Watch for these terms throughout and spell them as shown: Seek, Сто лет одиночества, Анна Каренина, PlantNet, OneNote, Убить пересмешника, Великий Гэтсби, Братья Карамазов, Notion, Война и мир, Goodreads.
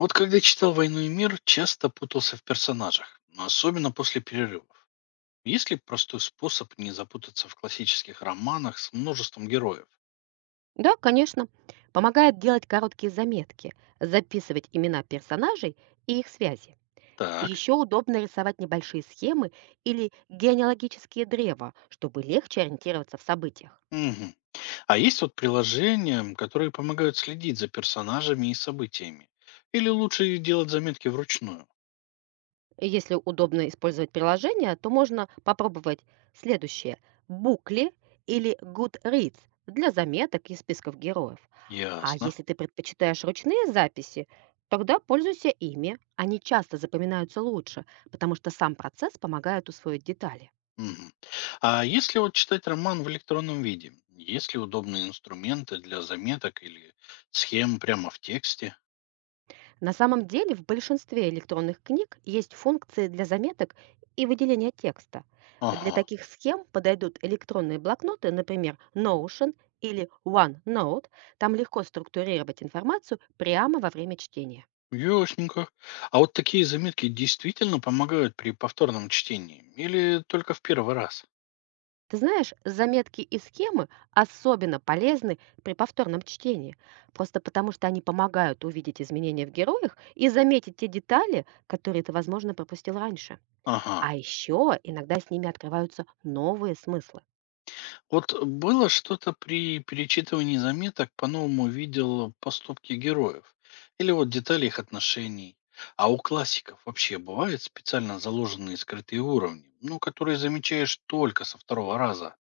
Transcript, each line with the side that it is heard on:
left: Вот когда читал «Войну и мир», часто путался в персонажах, но особенно после перерывов. Есть ли простой способ не запутаться в классических романах с множеством героев?
right: Да, конечно. Помогает делать короткие заметки, записывать имена персонажей и их связи.
left: Так.
right: Еще удобно рисовать небольшие схемы или генеалогические древа, чтобы легче ориентироваться в событиях.
left: Мгм. А есть вот приложения, которые помогают следить за персонажами и событиями? Или лучше делать заметки вручную?
right: Если удобно использовать приложение, то можно попробовать следующее. Букли или Goodreads для заметок и списков героев. А
left: Ясно.
right: если ты предпочитаешь ручные записи, тогда пользуйся ими. Они часто запоминаются лучше, потому что сам процесс помогает усвоить детали.
left: Мгм. А если вот читать роман в электронном виде, есть ли удобные инструменты для заметок или схем прямо в тексте?
right: На самом деле в большинстве электронных книг есть функции для заметок и выделения текста. Для
left: Ага.
right: таких схем подойдут электронные блокноты, например, Notion или OneNote. Там легко структурировать информацию прямо во время чтения.
left: Ясненько. А вот такие заметки действительно помогают при повторном чтении? Или только в первый раз?
right: Ты знаешь, заметки и схемы особенно полезны при повторном чтении, просто потому что они помогают увидеть изменения в героях и заметить те детали, которые ты, возможно, пропустил раньше.
left: Ага.
right: А еще иногда с ними открываются новые смыслы.
left: Вот было что-то при перечитывании заметок, по-новому видел поступки героев? Или вот детали их отношений? А у классиков вообще бывают специально заложенные скрытые уровни, ну, которые замечаешь только со второго раза?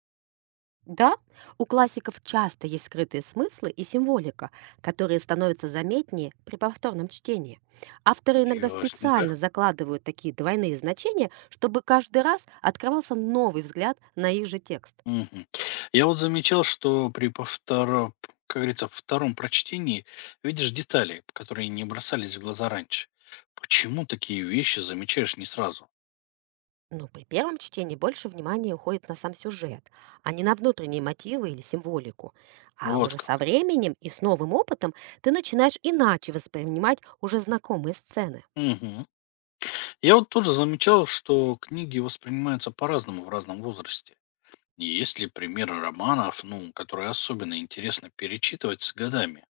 right: Да, у классиков часто есть скрытые смыслы и символика, которые становятся заметнее при повторном чтении. Авторы иногда
left: Ясненько.
right: специально закладывают такие двойные значения, чтобы каждый раз открывался новый взгляд на их же текст.
left: Мгм. Я вот замечал, что при повторо как говорится, втором прочтении видишь детали, которые не бросались в глаза раньше. Почему такие вещи замечаешь не сразу?
right: Но при первом чтении больше внимания уходит на сам сюжет, а не на внутренние мотивы или символику. А
left: Вот
right: уже
left: как.
right: со временем и с новым опытом ты начинаешь иначе воспринимать уже знакомые сцены.
left: Мгм. Я вот тоже замечал, что книги воспринимаются по-разному в разном возрасте. Есть ли примеры романов, ну, которые особенно интересно перечитывать с годами?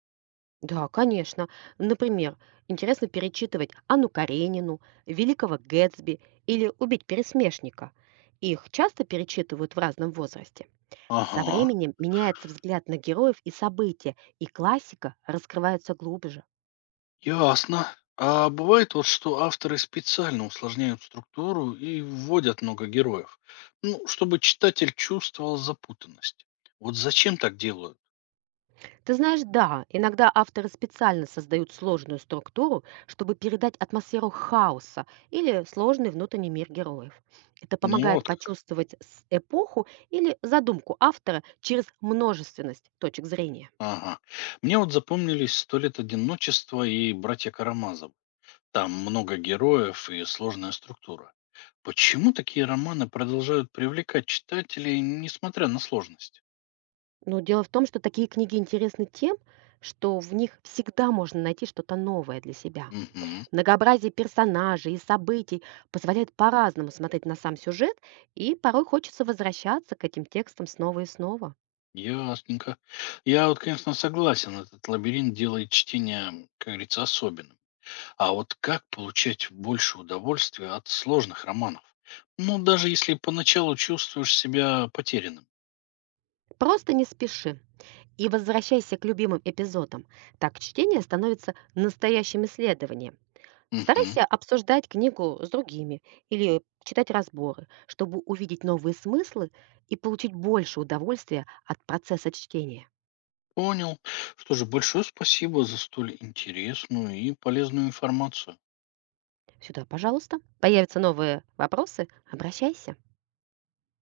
right: Да, конечно. Например, интересно перечитывать Анну Каренину, Великого Гэтсби или «Убить пересмешника». Их часто перечитывают в разном возрасте. Со
left: Ага.
right: временем меняется взгляд на героев и события, и классика раскрывается глубже.
left: Ясно. А бывает вот, что авторы специально усложняют структуру и вводят много героев, ну, чтобы читатель чувствовал запутанность. Вот зачем так делают?
right: Ты знаешь, да, иногда авторы специально создают сложную структуру, чтобы передать атмосферу хаоса или сложный внутренний мир героев. Это
left: Ну,
right: помогает
left: вот как.
right: почувствовать эпоху или задумку автора через множественность точек зрения.
left: Ага. Мне вот запомнились «Сто лет одиночества» и «Братья Карамазов». Там много героев и сложная структура. Почему такие романы продолжают привлекать читателей, несмотря на сложность?
right: Но дело в том, что такие книги интересны тем, что в них всегда можно найти что-то новое для себя.
left: Угу.
right: Многообразие персонажей и событий позволяет по-разному смотреть на сам сюжет, и порой хочется возвращаться к этим текстам снова и снова.
left: Ясненько. Я вот, конечно, согласен, этот лабиринт делает чтение, как говорится, особенным. А вот как получать больше удовольствия от сложных романов? Ну, даже если поначалу чувствуешь себя потерянным.
right: Просто не спеши и возвращайся к любимым эпизодам. Так чтение становится настоящим исследованием.
left: Мгм.
right: Старайся обсуждать книгу с другими или читать разборы, чтобы увидеть новые смыслы и получить больше удовольствия от процесса чтения.
left: Понял. Что же, большое спасибо за столь интересную и полезную информацию.
right: Сюда, пожалуйста. Появятся новые вопросы, обращайся.